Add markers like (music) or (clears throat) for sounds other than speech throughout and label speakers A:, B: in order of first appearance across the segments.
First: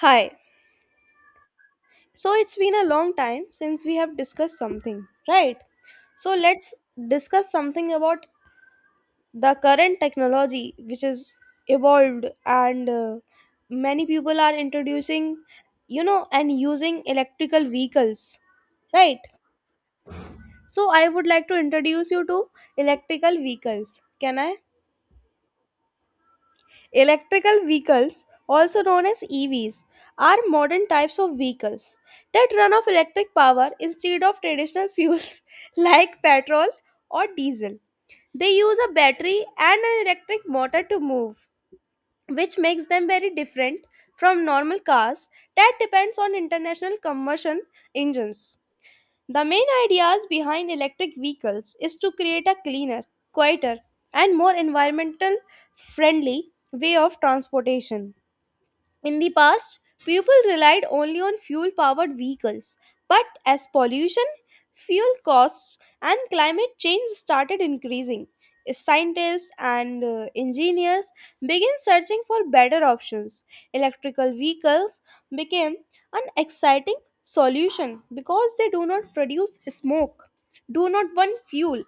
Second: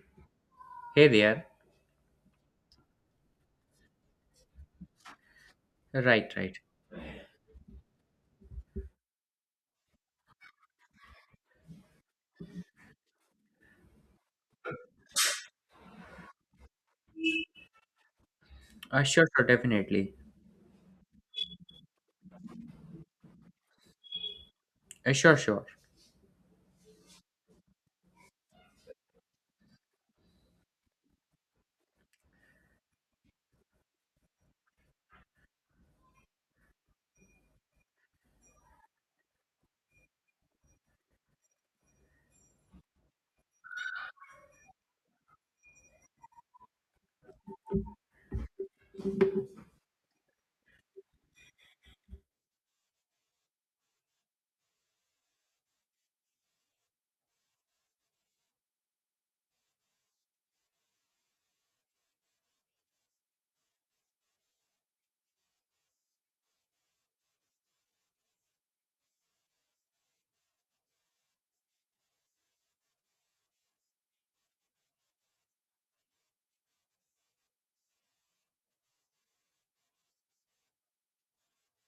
A: Hi.
B: Hey there.
A: So it's been a long time since we have discussed something, right? So
B: Right, right.
A: let's discuss something about the current technology which is evolved and many people are introducing, and using electrical vehicles,
B: Uh,
A: right?
B: sure, sure, definitely.
A: So I would like to introduce you to electrical vehicles. Can I?
B: Sure, sure.
A: Electrical vehicles, also known as EVs, are modern types of vehicles that run off electric power instead of traditional fuels (laughs) like petrol or diesel. They use a battery and an electric motor to move, which makes them very different from normal cars that depends on international combustion engines. The main ideas behind electric vehicles is to create a cleaner, quieter, and more environmental friendly way of transportation. In the past, people relied only on fuel powered vehicles, but as pollution, fuel costs, and climate change started increasing, scientists and engineers began searching for better options. Electrical vehicles became an exciting solution because they do not produce smoke, do not burn fuel,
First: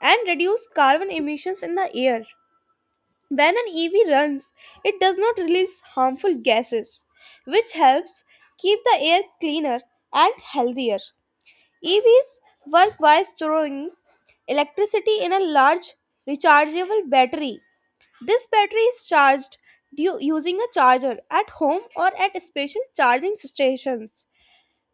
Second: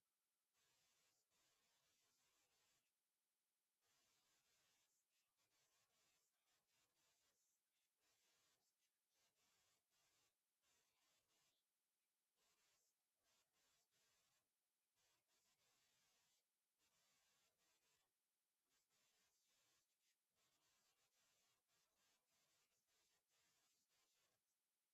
A: and reduce carbon emissions in the air. When an EV runs, it does not release harmful gases, which helps keep the air cleaner and healthier. EVs work by storing electricity in a large rechargeable battery. This battery is charged using a charger at home or at special charging stations.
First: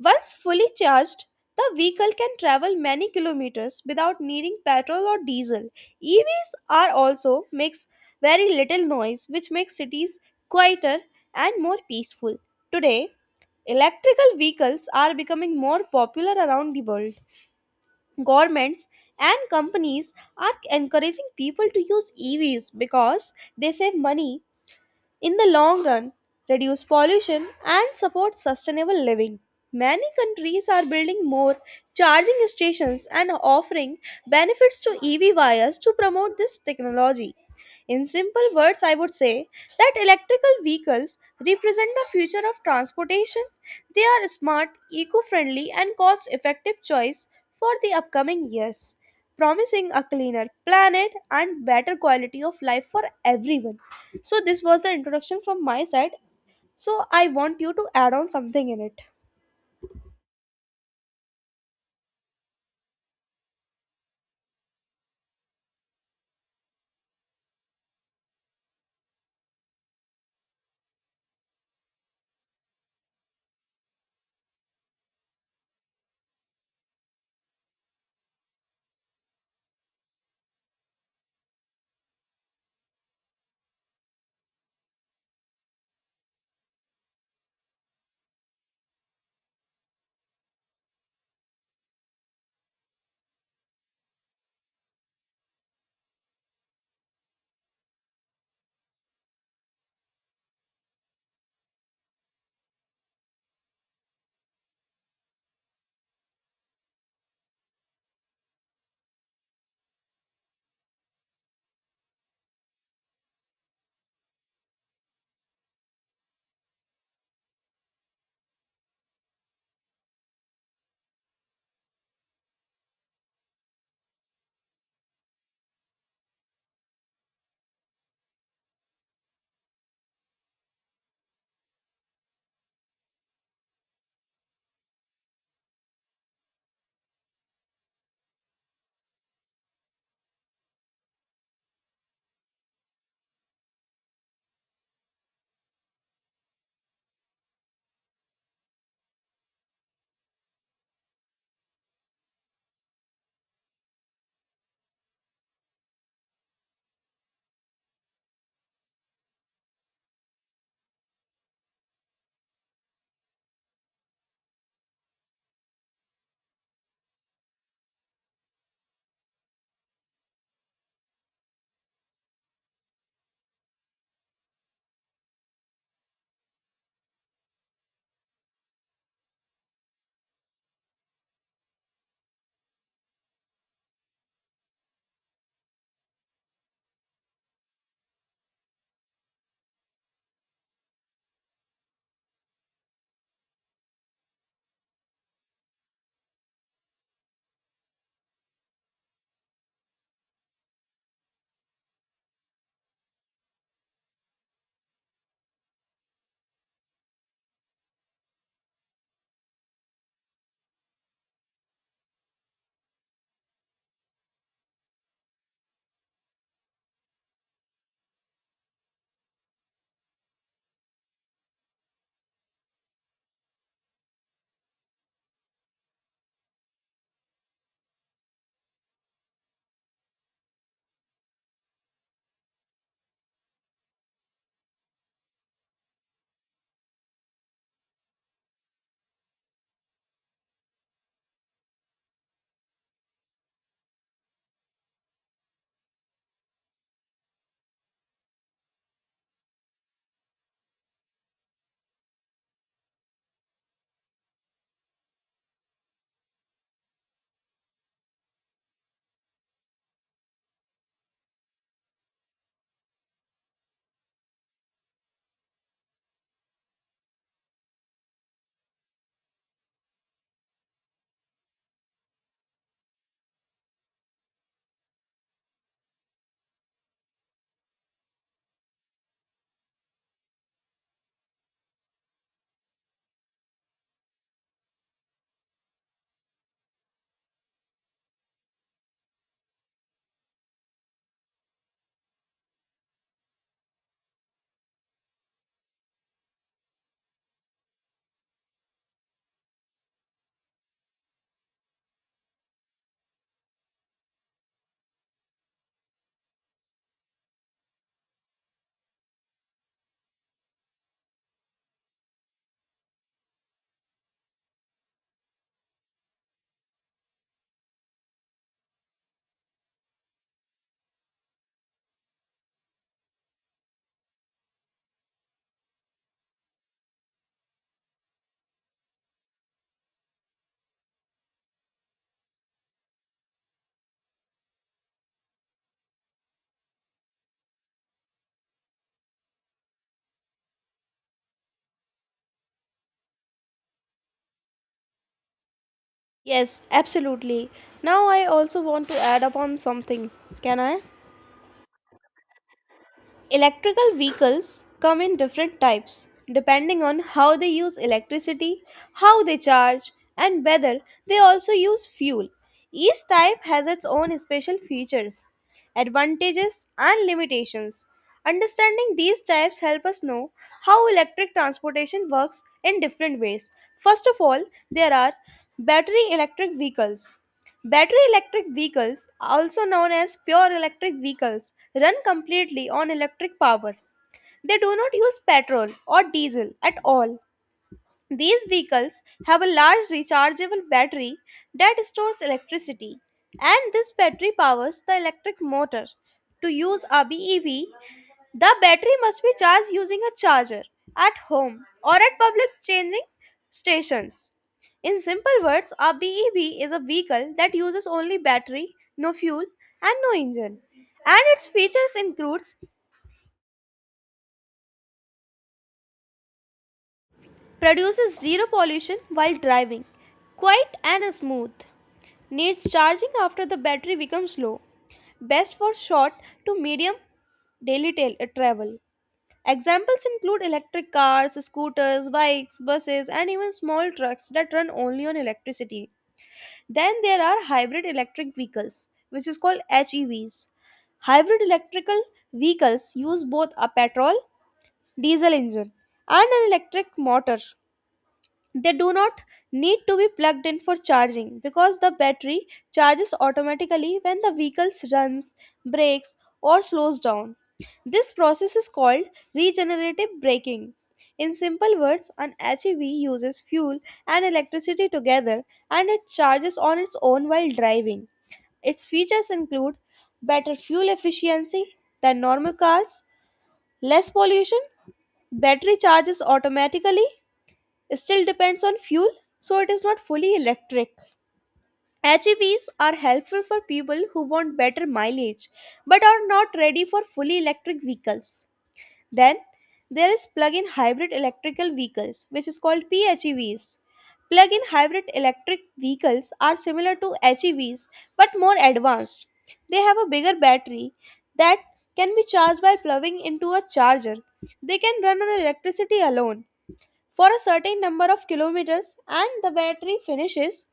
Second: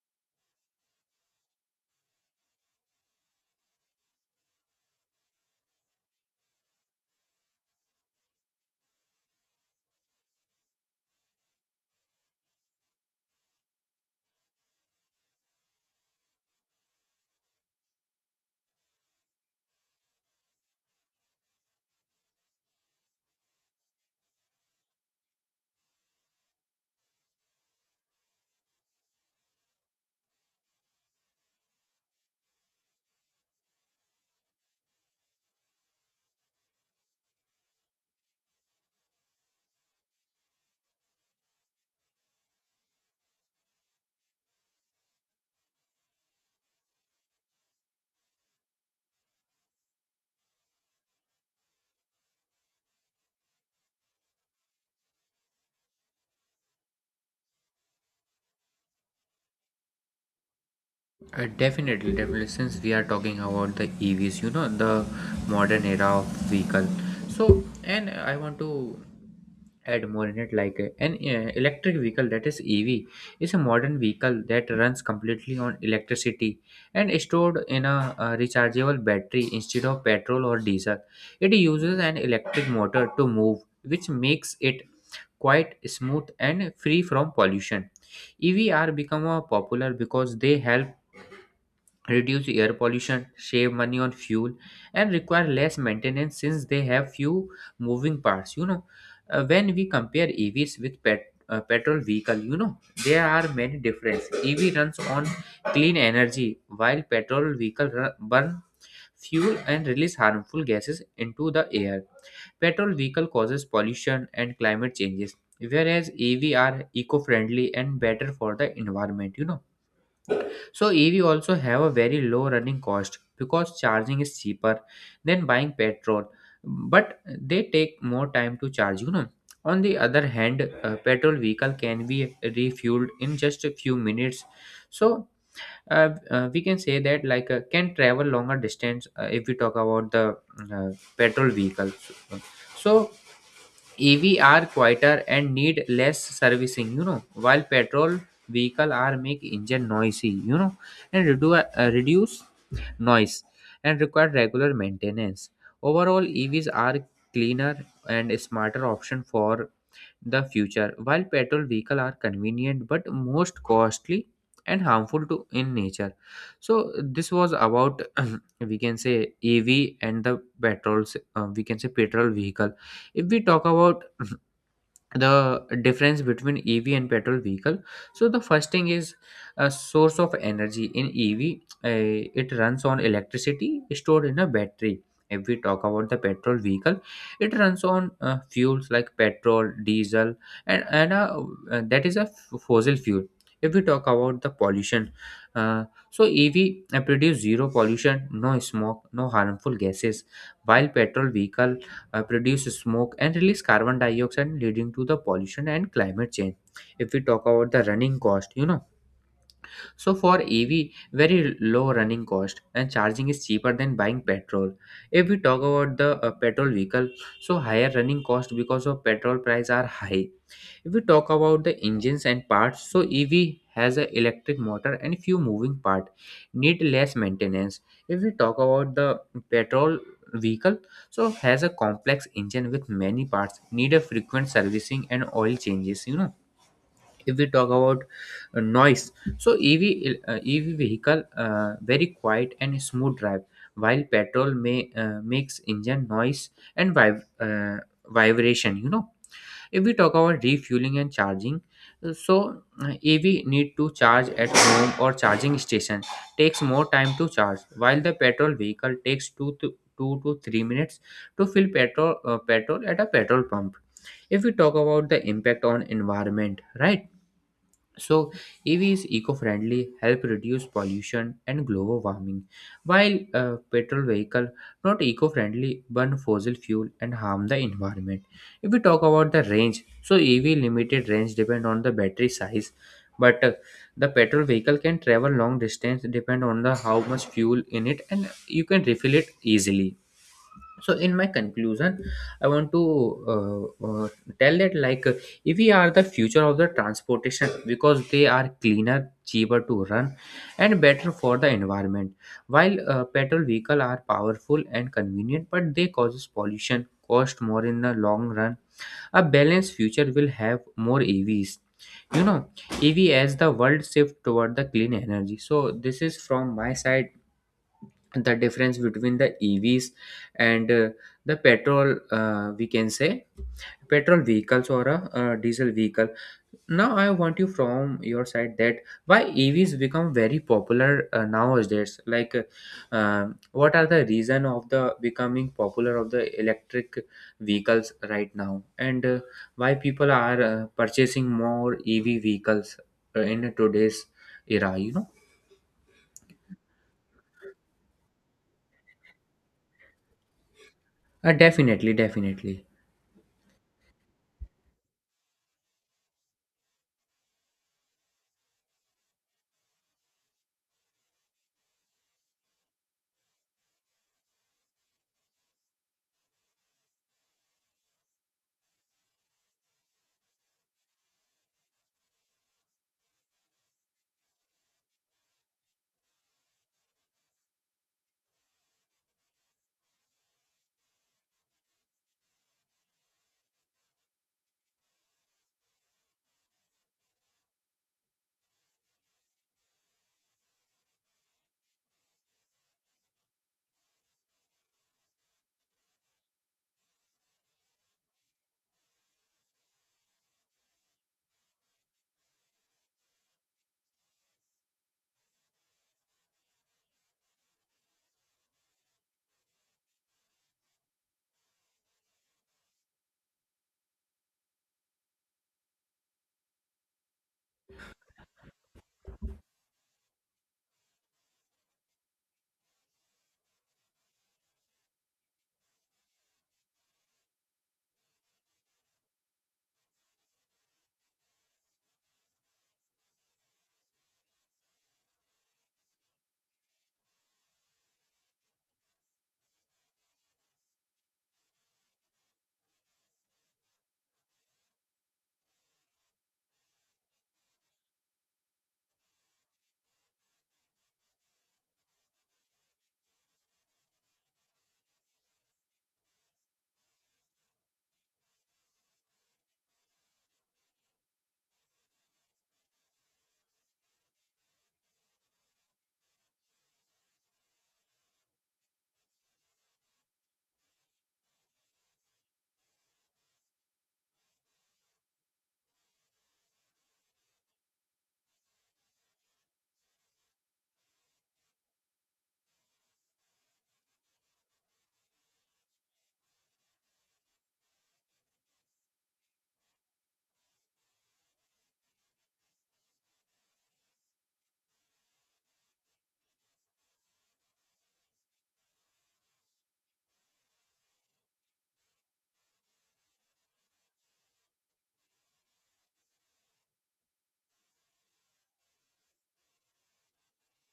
A: Once fully charged, the vehicle can travel many kilometers without needing petrol or diesel. EVs are also makes very little noise, which makes cities quieter and more peaceful. Today, electrical vehicles are becoming more popular around the world. Governments and companies are encouraging people to use EVs because they save money in the long run, reduce pollution and support sustainable living. Many countries are building more charging stations and offering benefits to EV buyers to promote this technology. In simple words, I would say that electrical vehicles represent the future of transportation. They are a smart, eco friendly, and cost effective choice for the upcoming years promising a cleaner planet and better quality of life for everyone. So, this was the introduction from my side. So, I want you to add on something in it.
B: Definitely, definitely. Since we are talking about the EVs, the modern era of vehicle. So, and I want to add more in it like an electric vehicle, that is EV, is a modern vehicle that runs completely on electricity and is stored in a, rechargeable battery instead of petrol or diesel. It uses an electric motor to move, which makes it quite smooth and free from pollution. EV are become a popular because they help reduce air pollution, save money on fuel, and require less maintenance since they have few moving parts. When we compare EVs with petrol vehicle, there are many differences. EV runs on clean energy, while burn fuel and release harmful gases into the air. Petrol vehicle causes pollution and climate changes, whereas EV are eco-friendly and better for the environment. So EV also have a very low running cost because charging is cheaper than buying petrol, but they take more time to charge, On the other hand, a petrol vehicle can be refueled in just a few minutes. So we can say that can travel longer distance, if we talk about the petrol vehicle. So EV are quieter and need less servicing, while petrol vehicle are make engine noisy, and reduce noise and require regular maintenance. Overall, EVs are cleaner and smarter option for the future, while petrol vehicle are convenient but most costly and harmful to in nature. So this was about (clears throat) we can say EV and the petrols. We can say petrol vehicle. If we talk about (clears throat) the difference between EV and petrol vehicle, so the first thing is a source of energy in EV. It runs on electricity stored in a battery. If we talk about the petrol vehicle, it runs on fuels like petrol, diesel, and that is a fossil fuel. If we talk about the pollution uh, so ev produce zero pollution, no smoke, no harmful gases, while petrol vehicle produce smoke and release carbon dioxide leading to the pollution and climate change. If we talk about the running cost, so for EV, very low running cost and charging is cheaper than buying petrol. If we talk about the petrol vehicle, so higher running cost because of petrol price are high. If we talk about the engines and parts, so EV has a electric motor and few moving part, need less maintenance. If we talk about the petrol vehicle, so has a complex engine with many parts, need a frequent servicing and oil changes. If we talk about noise, so EV vehicle, very quiet and smooth drive, while petrol may makes engine noise and vibration. If we talk about refueling and charging, so EV need to charge at home or charging station, takes more time to charge, while the petrol vehicle takes 2 to 3 minutes to fill petrol at a petrol pump. If we talk about the impact on environment, right, so EV is eco-friendly, help reduce pollution and global warming, while petrol vehicle not eco-friendly, burn fossil fuel and harm the environment. If we talk about the range, so EV limited range depend on the battery size, but the petrol vehicle can travel long distance depend on the how much fuel in it and you can refill it easily. So in my conclusion, I want to uh, uh, tell that if we are the future of the transportation because they are cleaner, cheaper to run, and better for the environment, while petrol vehicle are powerful and convenient but they causes pollution, cost more in the long run. A balanced future will have more EVs, you know EV, as the world shift toward the clean energy. So this is from my side, the difference between the EVs and the petrol. We can say petrol vehicles or a, diesel vehicle. Now, I want you from your side, that why EVs become very popular nowadays. Like, what are the reason of the becoming popular of the electric vehicles right now, and why people are purchasing more EV vehicles in today's era? You know,
A: Yes, absolutely. Now, I also want to add upon something. Can I?
B: uh, Definitely, definitely.
A: Electrical vehicles come in different types depending on how they use electricity, how they charge, and whether they also use fuel. Each type has its own special features, advantages, and limitations. Understanding these types help us know how electric transportation works in different ways. First of all, there are battery electric vehicles. Battery electric vehicles, also known as pure electric vehicles, run completely on electric power. They do not use petrol or diesel at all. These vehicles have a large rechargeable battery that stores electricity, and this battery powers the electric motor. To use a BEV, the battery must be charged using a charger at home or at public changing stations. In simple words, a BEV is a vehicle that uses only battery, no fuel, and no engine. And its features includes produces zero pollution while driving. Quiet and smooth. Needs charging after the battery becomes low. Best for short to medium daily travel. Examples include electric cars, scooters, bikes, buses, and even small trucks that run only on electricity. Then there are hybrid electric vehicles, which is called HEVs. Hybrid electrical vehicles use both a petrol diesel engine and an electric motor. They do not need to be plugged in for charging because the battery charges automatically when the vehicle runs, brakes, or slows down. This process is called regenerative braking. In simple words, an HEV uses fuel and electricity together and it charges on its own while driving. Its features include better fuel efficiency than normal cars, less pollution, battery charges automatically, still depends on fuel, so it is not fully electric. HEVs are helpful for people who want better mileage but are not ready for fully electric vehicles. Then there is plug-in hybrid electrical vehicles which is called PHEVs. Plug-in hybrid electric vehicles are similar to HEVs but more advanced. They have a bigger battery that can be charged by plugging into a charger. They can run on electricity alone for a certain number of kilometers and the battery finishes,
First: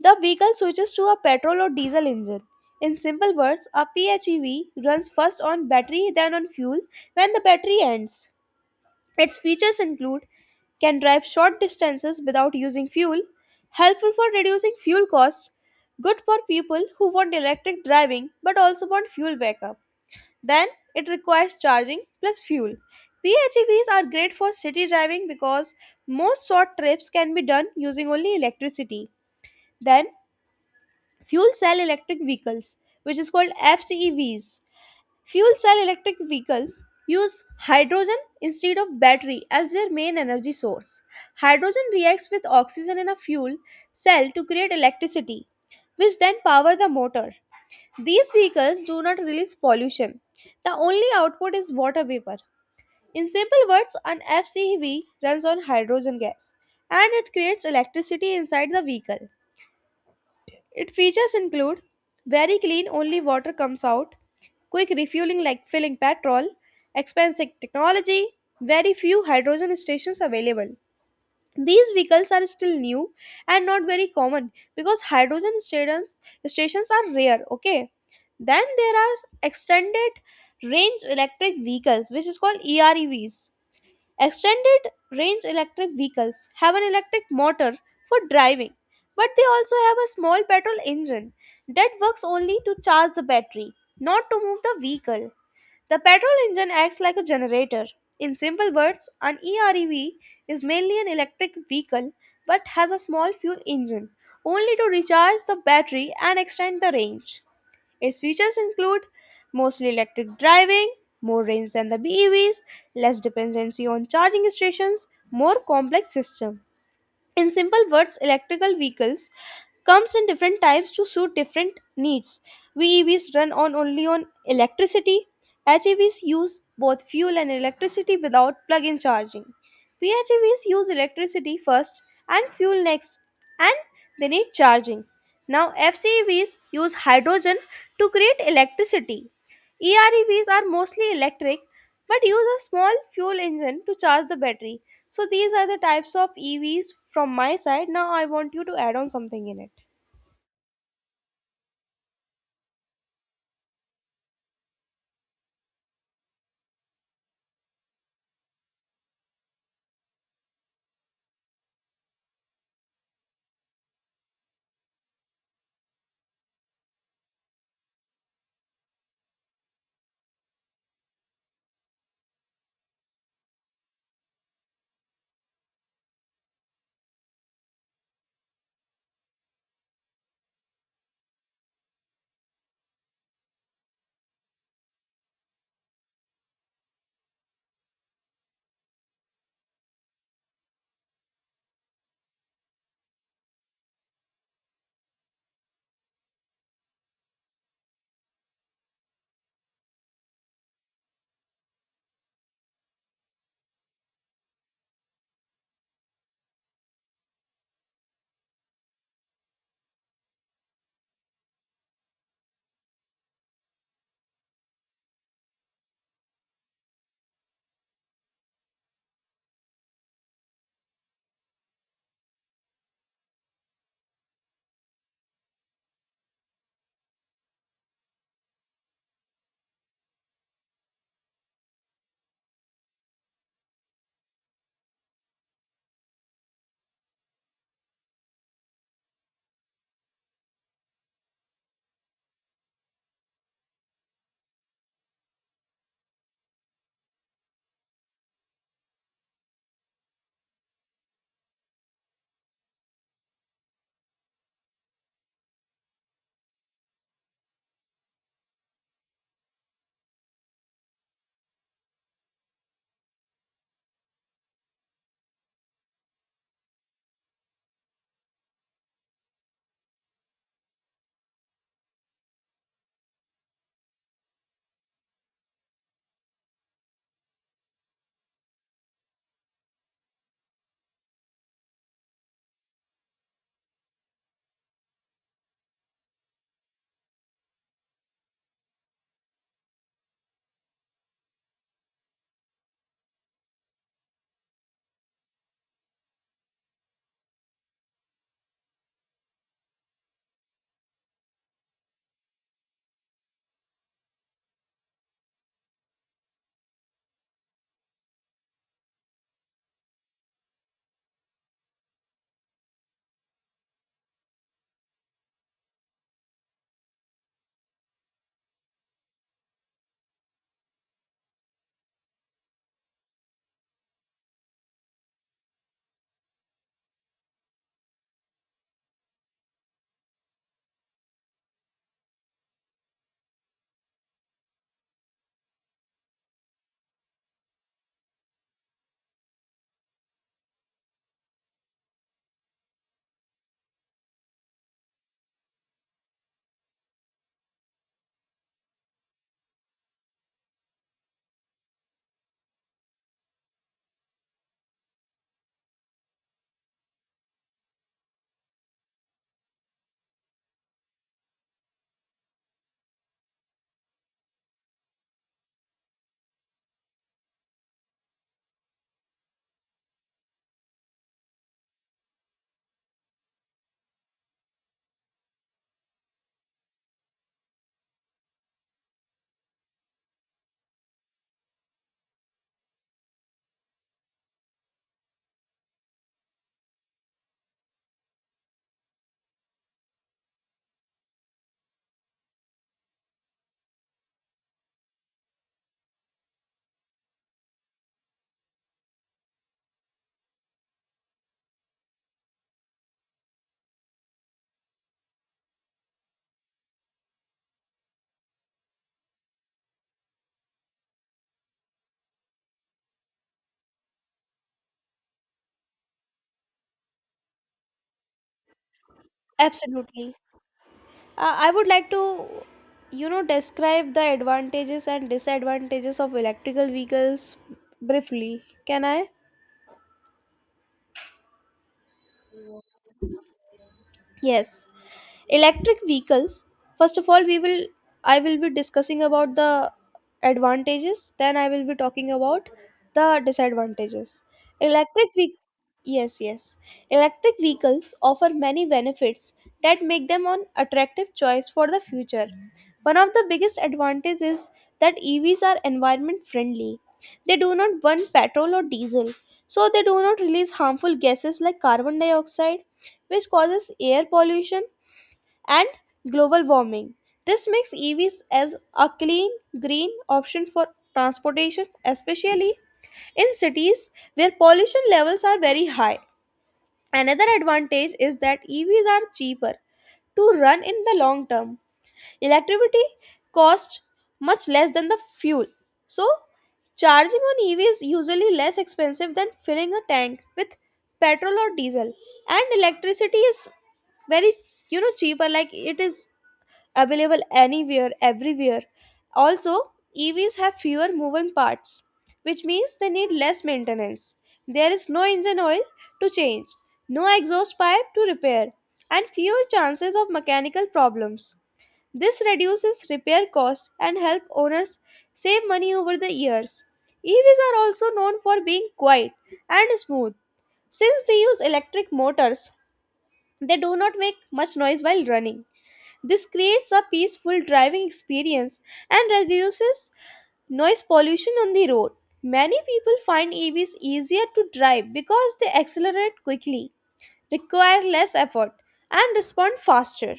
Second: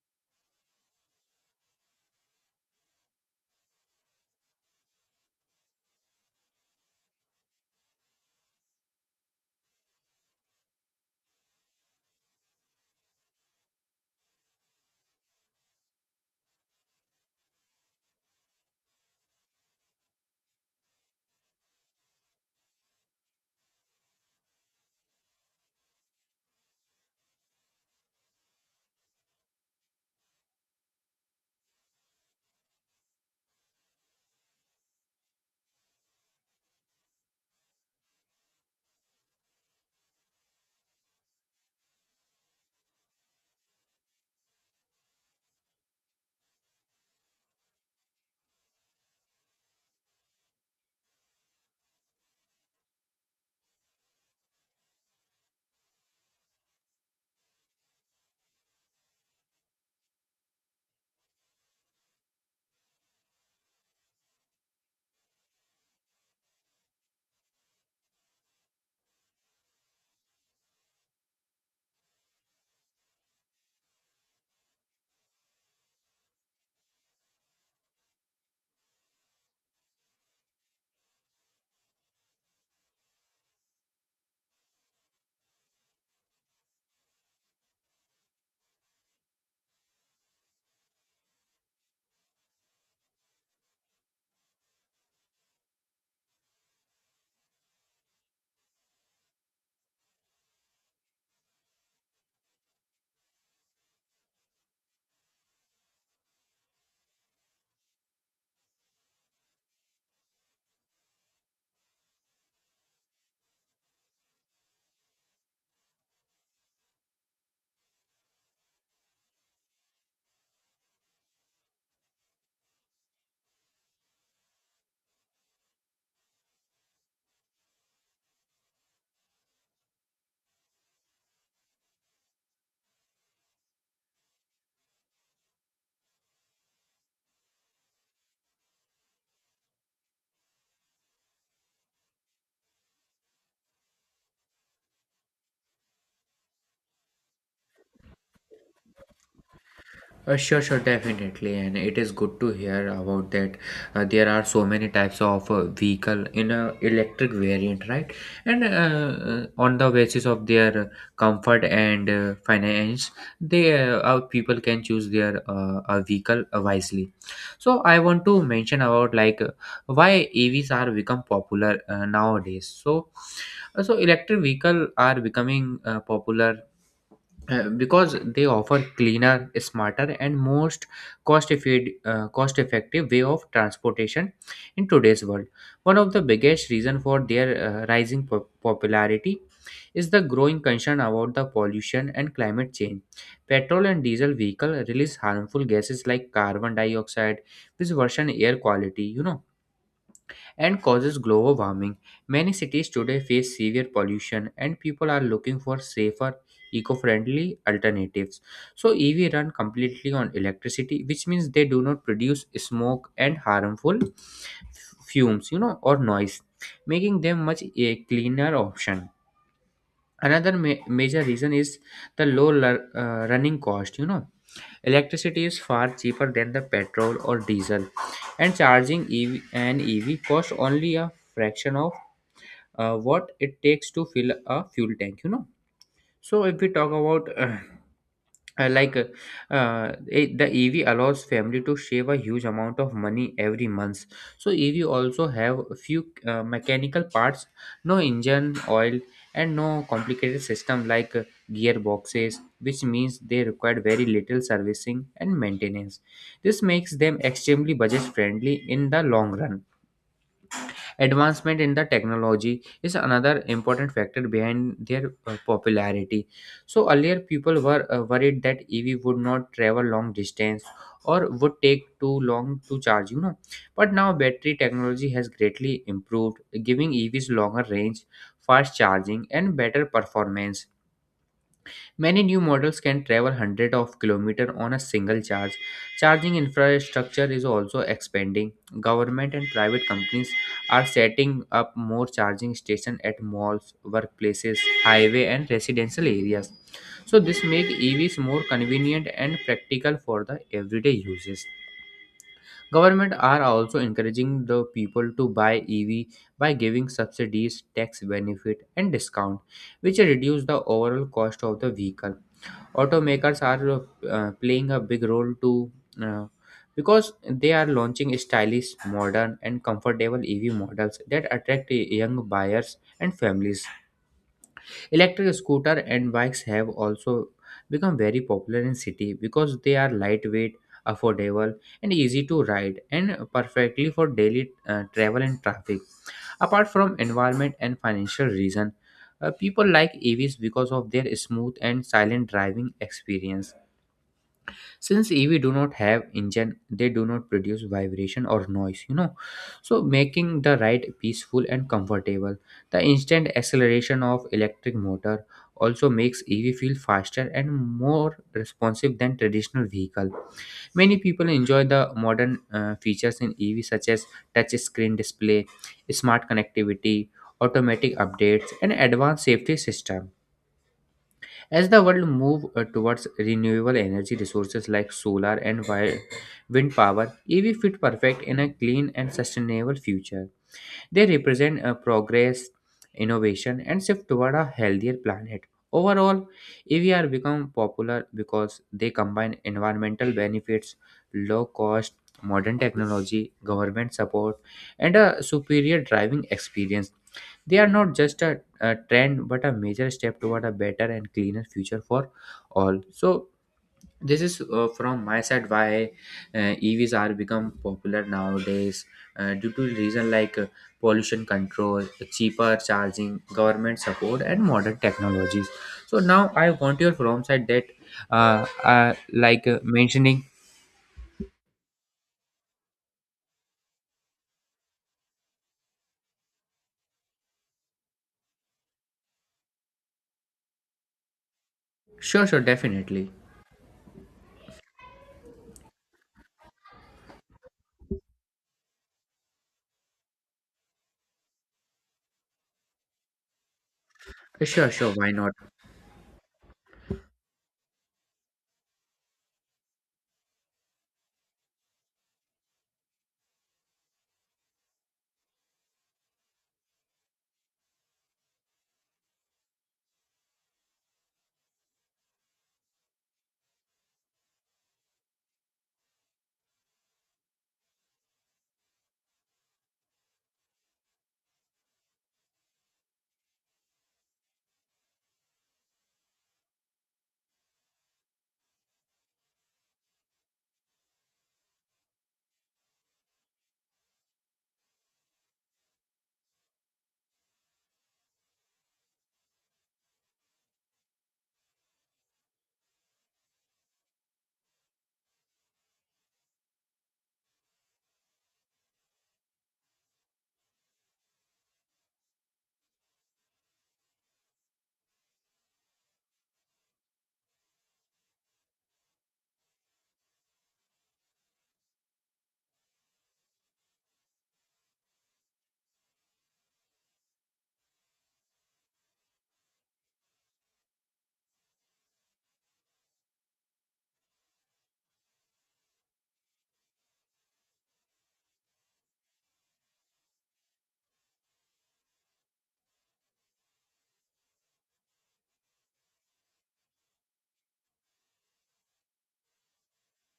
A: the vehicle switches to a petrol or diesel engine. In simple words, a PHEV runs first on battery then on fuel when the battery ends. Its features include can drive short distances without using fuel, helpful for reducing fuel costs, good for people who want electric driving but also want fuel backup. Then it requires charging plus fuel. PHEVs are great for city driving because most short trips can be done using only electricity. Then fuel cell electric vehicles, which is called FCEVs. Fuel cell electric vehicles use hydrogen instead of battery as their main energy source. Hydrogen reacts with oxygen in a fuel cell to create electricity, which then power the motor. These vehicles do not release pollution. The only output is water vapor. In simple words, an FCV runs on hydrogen gas and it creates electricity inside the vehicle. Its features include very clean, only water comes out, quick refueling like filling petrol, expensive technology, very few hydrogen stations available, these vehicles are still new and not very common because hydrogen stations are rare. Okay, then there are extended range electric vehicles, which is called EREVs. Extended range electric vehicles have an electric motor for driving, but they also have a small petrol engine that works only to charge the battery, not to move the vehicle. The petrol engine acts like a generator. In simple words, an EREV is mainly an electric vehicle but has a small fuel engine only to recharge the battery and extend the range. Its features include mostly electric driving, more range than the BEVs, less dependency on charging stations, more complex system. In simple words, electrical vehicles comes in different types to suit different needs. VEVs run on only on electricity. HEVs use both fuel and electricity without plug-in charging. PHEVs use electricity first and fuel next and they need charging. Now, FCEVs use hydrogen to create electricity. EREVs are mostly electric but use a small fuel engine to charge the battery. So, these are the types of EVs from my side. Now, I want you to add on something in it.
B: Sure, sure, definitely, and it is good to hear about that. There are so many types of vehicle in a electric variant, right? And on the basis of their comfort and finance, they people can choose their vehicle wisely. So I want to mention about why EVs are become popular nowadays. So electric vehicle are becoming popular because they offer cleaner, smarter, and most cost effi cost effective way of transportation in today's world. One of the biggest reason for their rising popularity is the growing concern about the pollution and climate change. Petrol and diesel vehicle release harmful gases like carbon dioxide, which worsen air quality, and causes global warming. Many cities today face severe pollution, and people are looking for safer, eco friendly alternatives. So, EV run completely on electricity, which means they do not produce smoke and harmful fumes, or noise, making them much a cleaner option. Another major reason is the low running cost, Electricity is far cheaper than the petrol or diesel, and charging EV, an EV costs only a fraction of what it takes to fill a fuel tank, So, if we talk about uh, like uh, uh, the EV allows family to save a huge amount of money every month. So ev also have a few mechanical parts, no engine oil, and no complicated system like gearboxes, which means they require very little servicing and maintenance. This makes them extremely budget friendly in the long run. Advancement in the technology is another important factor behind their popularity. So earlier people were worried that EV would not travel long distance or would take too long to charge, But now battery technology has greatly improved, giving EVs longer range, fast charging, and better performance. Many new models can travel hundreds of kilometers on a single charge. Charging infrastructure is also expanding. Government and private companies are setting up more charging stations at malls, workplaces, highway, and residential areas. So this makes EVs more convenient and practical for the everyday uses. Government are also encouraging the people to buy EV by giving subsidies, tax benefit, and discount, which reduce the overall cost of the vehicle. Automakers are playing a big role too, uh, because they are launching stylish, modern, and comfortable ev models that attract young buyers and families. Electric scooter and bikes have also become very popular in city because they are lightweight, affordable, and easy to ride, and perfectly for daily travel and traffic. Apart from environment and financial reason, people like EVs because of their smooth and silent driving experience. Since EV do not have engine, they do not produce vibration or noise, so making the ride peaceful and comfortable. The instant acceleration of electric motor also makes ev feel faster and more responsive than traditional vehicle. Many people enjoy the modern features in EV such as touch screen display, smart connectivity, automatic updates, and advanced safety system. As the world moves towards renewable energy resources like solar and wind power, EV fit perfect in a clean and sustainable future. They represent a progress, innovation, and shift toward a healthier planet. Overall, EVR become popular because they combine environmental benefits, low cost, modern technology, government support, and a superior driving experience. They are not just a trend but a major step toward a better and cleaner future for all. So, this is from my side why uh, evs are become popular nowadays due to reason like pollution control, cheaper charging, government support, and modern technologies. So now I want your from side that
A: Absolutely.
B: mentioning
A: I would like to, describe the advantages and disadvantages of electrical vehicles briefly. Can I?
B: sure, sure, definitely,
A: Yes, electric vehicles. First of all, we will I will be discussing about the advantages. Then I will be talking about the disadvantages.
B: sure, sure,
A: Electric
B: why not.
A: ve- Yes, yes. Electric vehicles offer many benefits that make them an attractive choice for the future. One of the biggest advantages is that EVs are environment friendly. They do not burn petrol or diesel, so they do not release harmful gases like carbon dioxide which causes air pollution and global warming. This makes EVs as a clean, green option for transportation, especially in cities where pollution levels are very high. Another advantage is that EVs are cheaper to run in the long term. Electricity costs much less than the fuel, so charging on EV is usually less expensive than filling a tank with petrol or diesel, and electricity is very, cheaper, like it is available anywhere, everywhere. Also, EVs have fewer moving parts, which means they need less maintenance. There is no engine oil to change, no exhaust pipe to repair, and fewer chances of mechanical problems. This reduces repair costs and help owners save money over the years. EVs are also known for being quiet and smooth. Since they use electric motors, they do not make much noise while running. This creates a peaceful driving experience and reduces noise pollution on the road. Many people find EVs easier to drive because they accelerate quickly, require less effort, and respond faster.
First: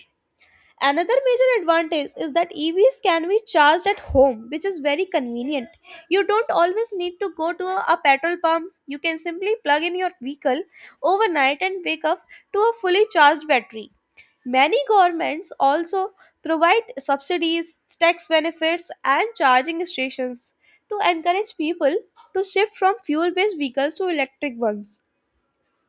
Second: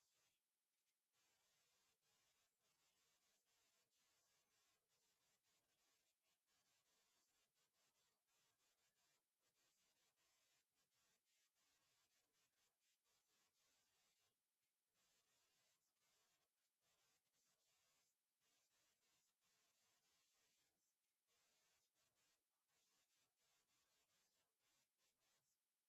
A: Another major advantage is that EVs can be charged at home, which is very convenient. You don't always need to go to a petrol pump. You can simply plug in your vehicle overnight and wake up to a fully charged battery. Many governments also provide subsidies, tax benefits, and charging stations to encourage people to shift from fuel based vehicles to electric ones.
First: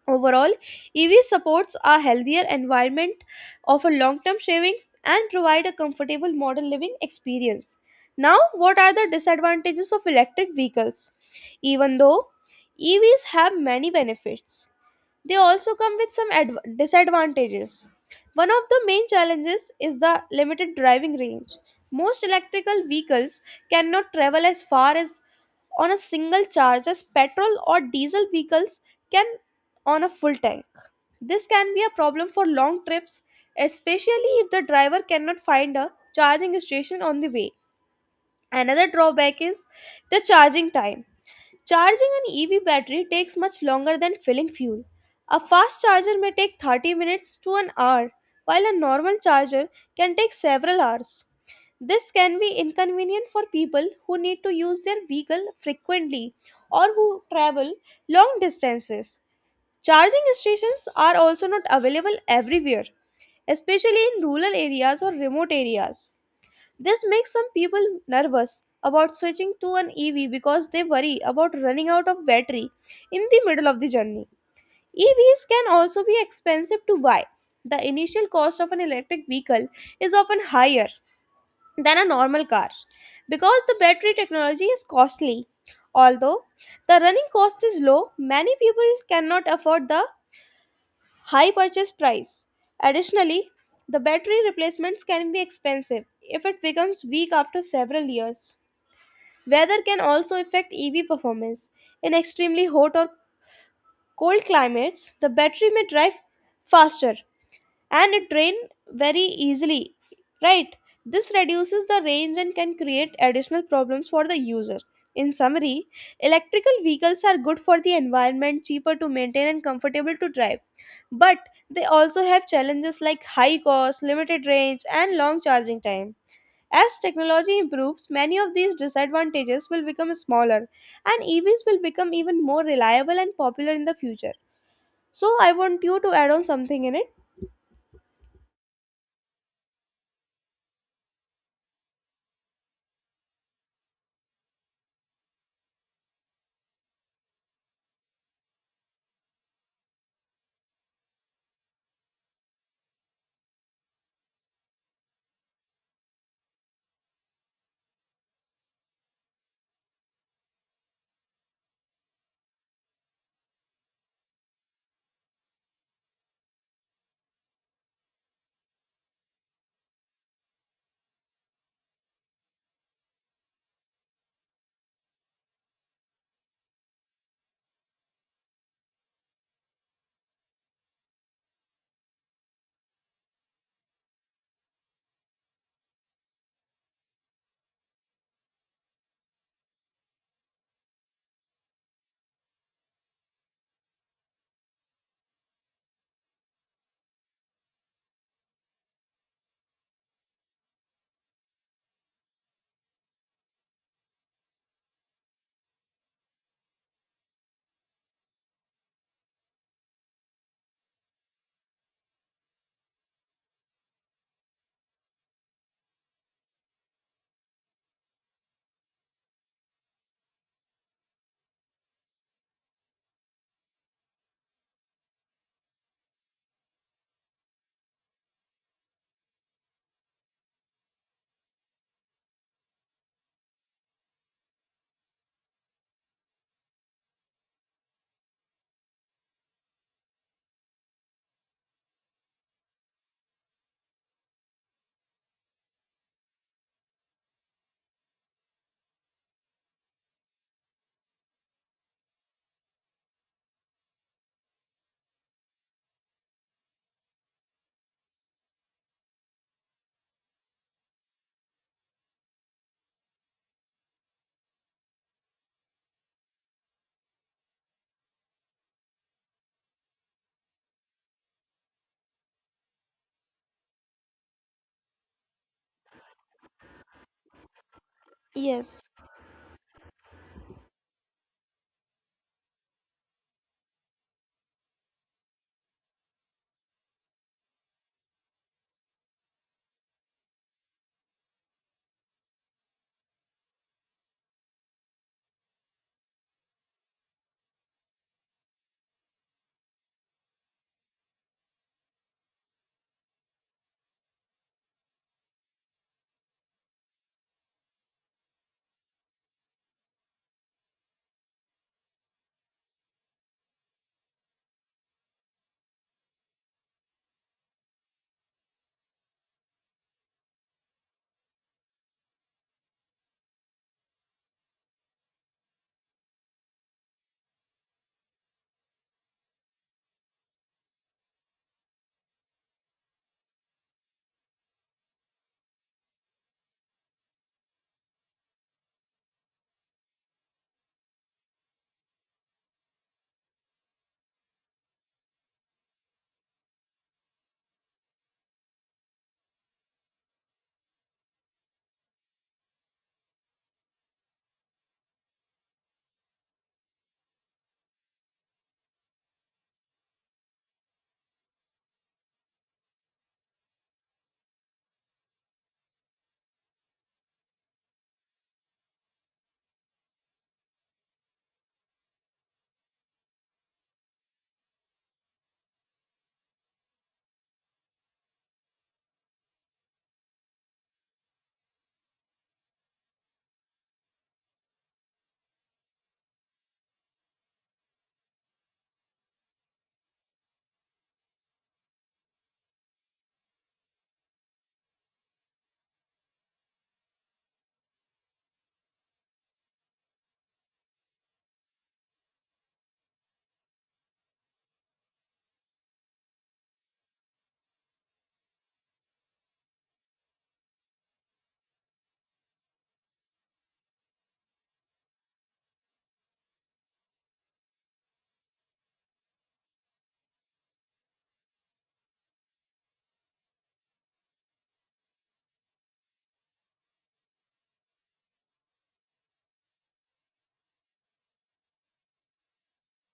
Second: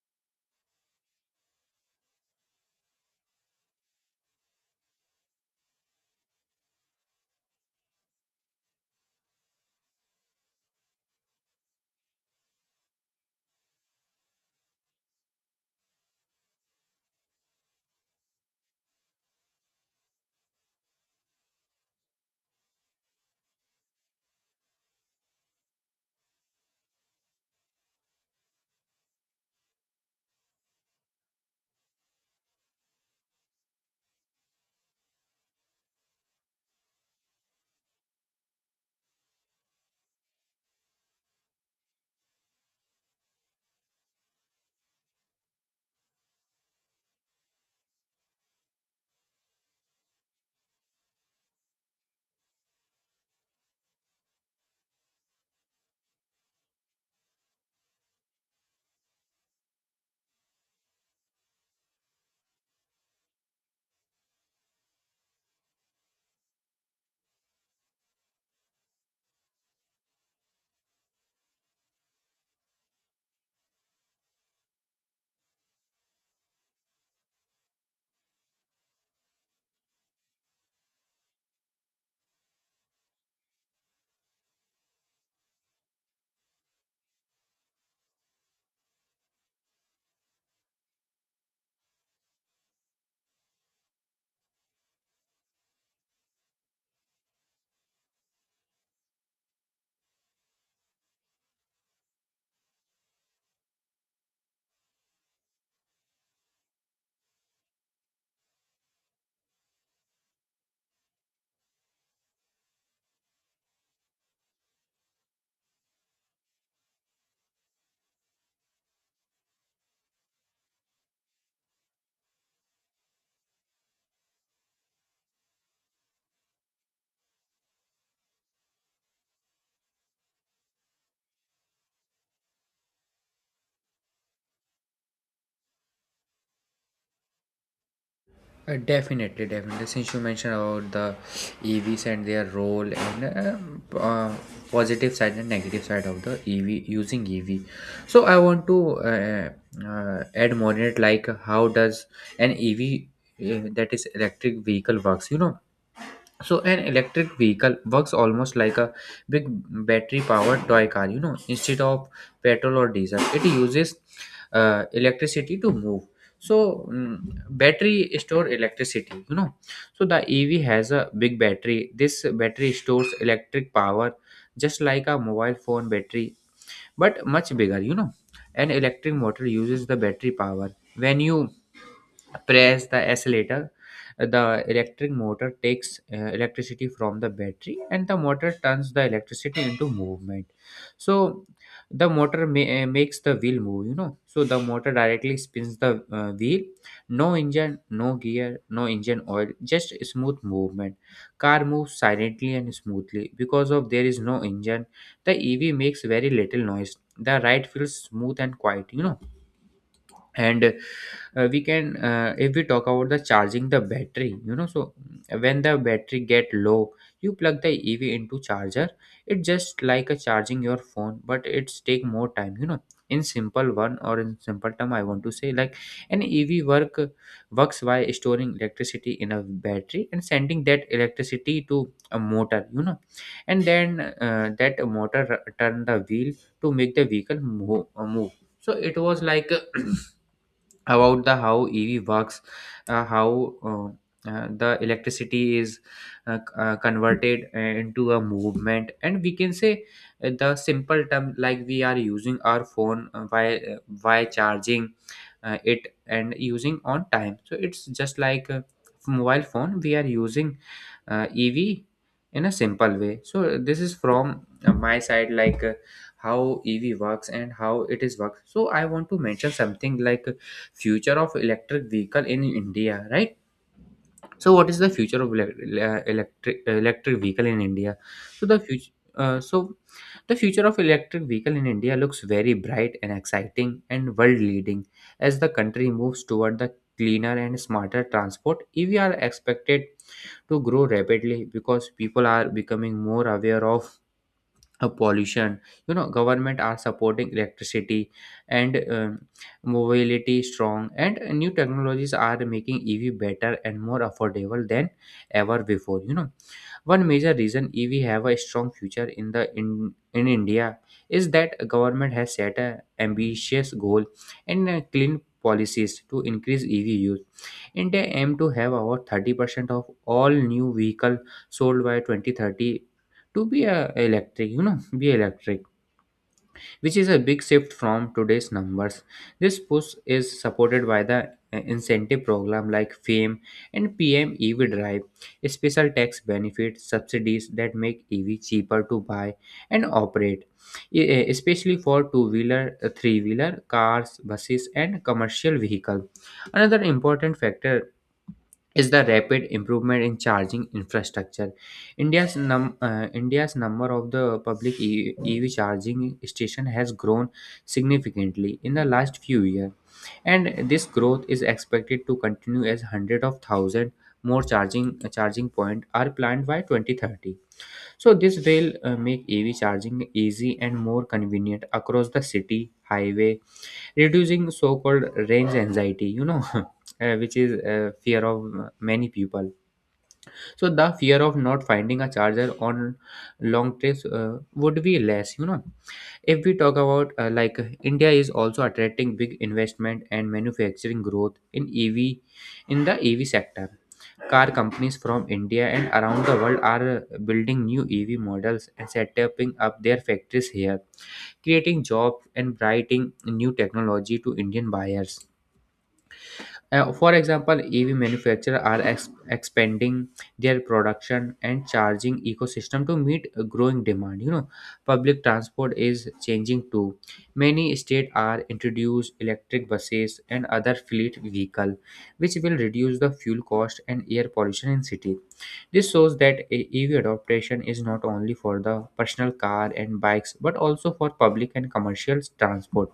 A: Overall, EV supports a healthier environment, offer long-term savings, and provide a comfortable modern living experience. Now, what are the disadvantages of electric vehicles? Even though EVs have many benefits, they also come with some disadvantages. One of the main challenges is the limited driving range. Most electrical vehicles cannot travel as far as on a single charge as petrol or diesel vehicles can on a full tank. This can be a problem for long trips, especially if the driver cannot find a charging station on the way. Another drawback is the charging time. Charging an EV battery takes much longer than filling fuel. A fast charger may take 30 minutes to an hour, while a normal charger can take several hours. This can be inconvenient for people who need to use their vehicle frequently or who travel long distances. Charging stations are also not available everywhere, especially in rural areas or remote areas. This makes some people nervous about switching to an EV because they worry about running out of battery in the middle of the journey. EVs can also be expensive to buy. The initial cost of an electric vehicle is often higher than a normal car because the battery technology is costly. Although the running cost is low, many people cannot afford the high purchase price. Additionally, the battery replacements can be expensive if it becomes weak after several years. Weather can also affect EV performance. In extremely hot or cold climates, the battery may drive faster and train very easily, right? This reduces the range and can create additional problems for the user. In summary, electrical vehicles are good for the environment, cheaper to maintain, and comfortable to drive. But they also have challenges like high cost, limited range, and long charging time. As technology improves, many of these disadvantages will become smaller, and EVs will become even more reliable and popular in the future. So, I want you to add on something in it.
B: Definitely, definitely. Since you mentioned about the EVs and their role and positive side and negative side of the EV using EV, so I want to add more in it. Like how does an EV, that is electric vehicle, works? So an electric vehicle works almost like a big battery powered toy car, instead of petrol or diesel. It uses electricity to move. So battery store electricity, So the EV has a big battery. This battery stores electric power just like a mobile phone battery, but much bigger, you know. An electric motor uses the battery power. When you press the accelerator, the electric motor takes electricity from the battery, and the motor turns the electricity into movement. So the makes the wheel move, you know. So the motor directly spins the wheel. No engine, no gear, no engine oil, just smooth movement. Car moves silently and smoothly because of there is no engine. The EV makes very little noise. The ride feels smooth and quiet, you know. And we can, if we talk about the charging the battery, you know. So when the battery get low, you plug the EV into charger. It's just like a charging your phone, but it's take more time, you know. In simple one or in simple term, I want to say like an ev work works by storing electricity in a battery and sending that electricity to a motor, you know. And then that motor turn the wheel to make the vehicle move. So it was like (clears throat) about the how EV works, how the electricity is converted into a movement. And we can say the simple term like we are using our phone by charging it and using on time. So it's just like a mobile phone. We are using EV in a simple way. So this is from my side, like. How EV works and how it is works. So I want to mention something like future of electric vehicle in India, right? So, what is the future of electric vehicle in India? So the
A: Yes.
B: future. So the future of electric vehicle in India looks very bright and exciting and world leading, as the country moves toward the cleaner and smarter transport. EV are expected to grow rapidly because people are becoming more aware of pollution, you know. Government are supporting electricity and mobility strong, and new technologies are making EV better and more affordable than ever before, you know. One major reason EV have a strong future in the in India is that government has set a ambitious goal and clean policies to increase EV use. India aim to have about 30% of all new vehicle sold by 2030 to be electric, you know, be electric, which is a big shift from today's numbers. This push is supported by the incentive program like FAME and PM EV Drive, special tax benefits, subsidies that make EV cheaper to buy and operate, especially for two-wheeler, three-wheeler, cars, buses, and commercial vehicle. Another important factor is the rapid improvement in charging infrastructure. India's number of the public EV charging station has grown significantly in the last few years, and this growth is expected to continue as hundreds of thousand more charging point are planned by 2030. So this will make EV charging easy and more convenient across the city, highway, reducing so called range anxiety, you know. (laughs) Which is fear of many people. So the fear of not finding a charger on long trips would be less, you know. If we talk about, like, India is also attracting big investment and manufacturing growth in EV, in the EV sector. Car companies from India and around the world are building new EV models and setting up their factories here, creating jobs and brightening new technology to Indian buyers. For example, EV manufacturers are expanding their production and charging ecosystem to meet a growing demand. You know, public transport is changing too. Many states are introduced electric buses and other fleet vehicle, which will reduce the fuel cost and air pollution in city. This shows that a EV adoption is not only for the personal car and bikes, but also for public and commercial transport.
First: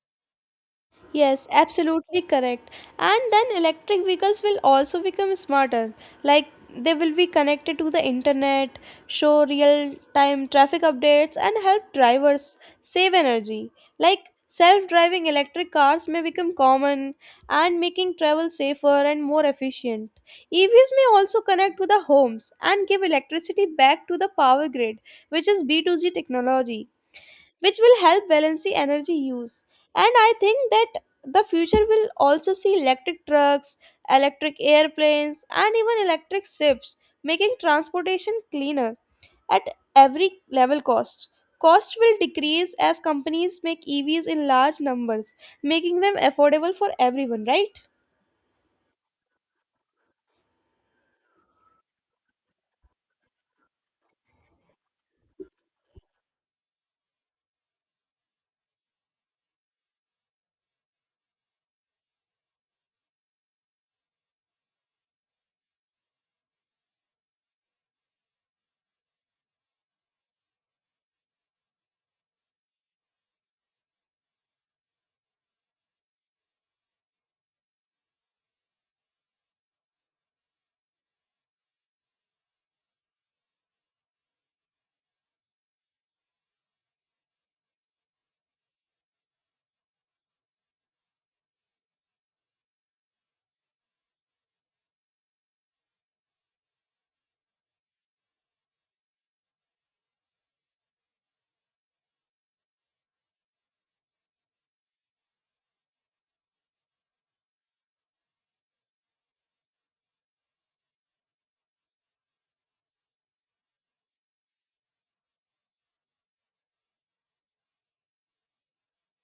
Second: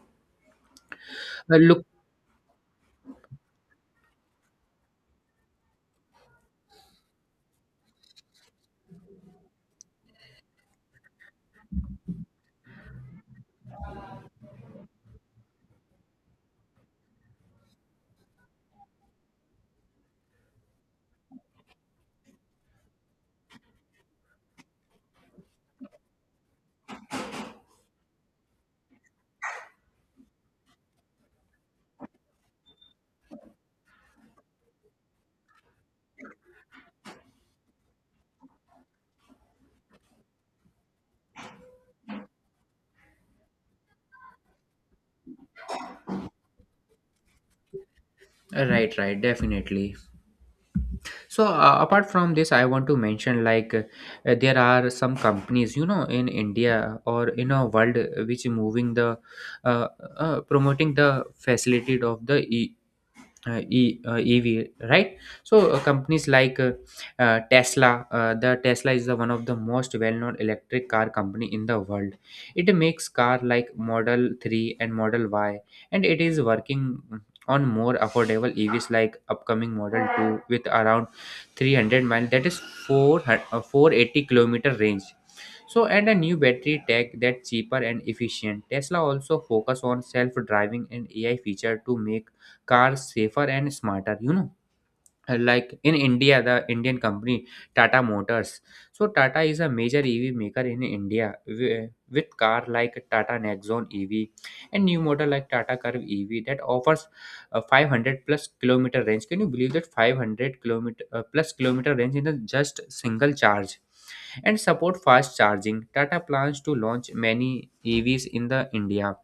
A: Yes,
B: Look,
A: absolutely correct. And then electric vehicles will also become smarter. Like they will be connected to the internet, show real time traffic updates, and help drivers save energy. Like self driving electric cars may become common and making travel safer and more efficient. EVs may also connect to the homes and give electricity back to the power grid, which is B2G technology which will help balance the energy use. And I think that the future will also see electric trucks, electric airplanes, and even electric ships, making transportation cleaner at every level cost. Cost will decrease as companies make EVs in large numbers, making them affordable for everyone, right?
B: right, right, definitely. So apart from this, I want to mention, like, there are some companies, you know, in India or in a world, which moving the uh, promoting the facility of the EV, right? So companies like the Tesla is the one of the most well-known electric car company in the world. It makes car like Model 3 and Model Y, and it is working on more affordable EVs like upcoming Model 2 with around 300 mile, that is 4 480-kilometer range. So, and a new battery tech that's cheaper and efficient. Tesla also focus on self-driving and AI feature to make cars safer and smarter, you know. Like in India, the Indian company Tata Motors. So Tata is a major EV maker in India, wi- with car like Tata Nexon EV and new model like Tata Curve EV that offers a 500 plus kilometer range. Can you believe that 500 kilometer plus kilometer range in a just single charge, and support fast charging? Tata plans to launch many EVs in the India,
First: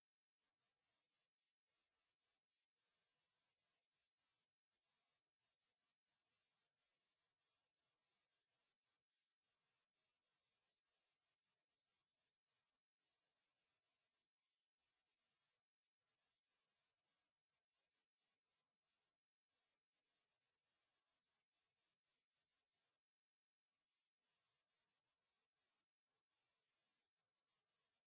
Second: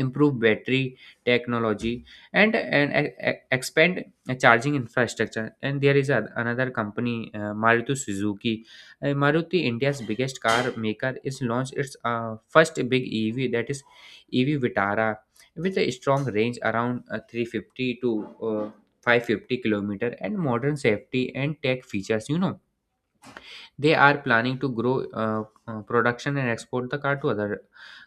B: improve battery technology, expand charging infrastructure. And there is another company, Maruti Suzuki. Maruti, India's biggest car maker, is launched its first big EV, that is EV Vitara, with a strong range around 350 to uh, 550 kilometer and modern safety and tech features, you know. They are planning to grow production and export the car to other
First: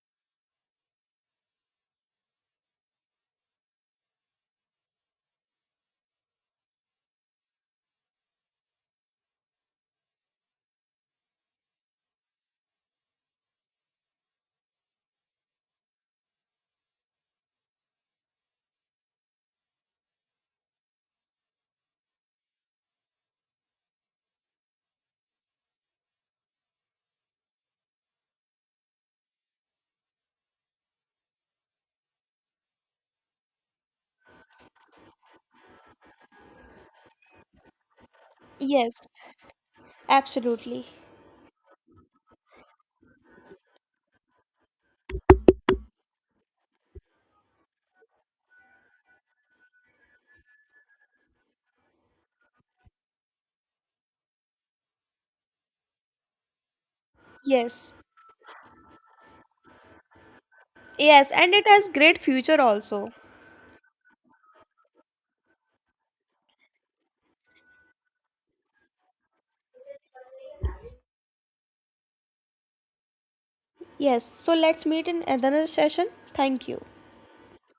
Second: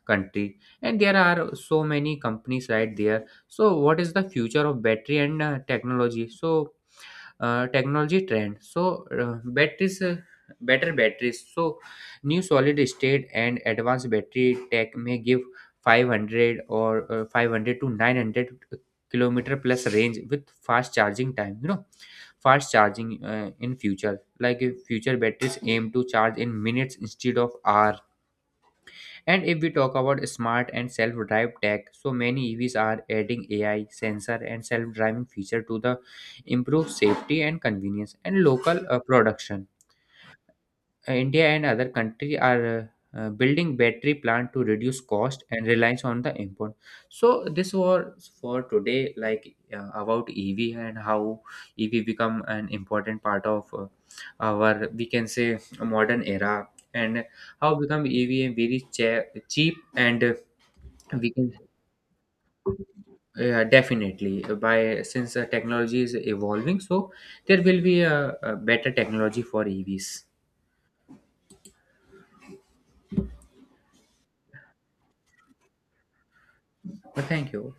B: country. And there are so many companies, right there. So what is the future of battery and technology? So technology trend. So batteries better batteries. So new solid state and advanced battery tech may give 500, or 500 to 900 kilometer plus range with fast charging time, you know. Fast charging, in future, like if future batteries aim to charge in minutes instead of hour. And if we talk about smart and self-drive tech, so many EVs are adding AI, sensor, and self-driving feature to the improve safety and convenience and local
A: Yes,
B: production.
A: absolutely.
B: India and other country are building battery plant to reduce cost and reliance on the import. So this was for today, like, about EV and how EV become an important part of our, we can say, modern era. And how
A: Yes.
B: become EV very cheap and we
A: Yes,
B: can.
A: and it has great future also.
B: Yeah, definitely. By since the technology is evolving, so there will be a better technology for EVs.
A: Yes, so let's meet in another session. Thank you.
B: But thank you.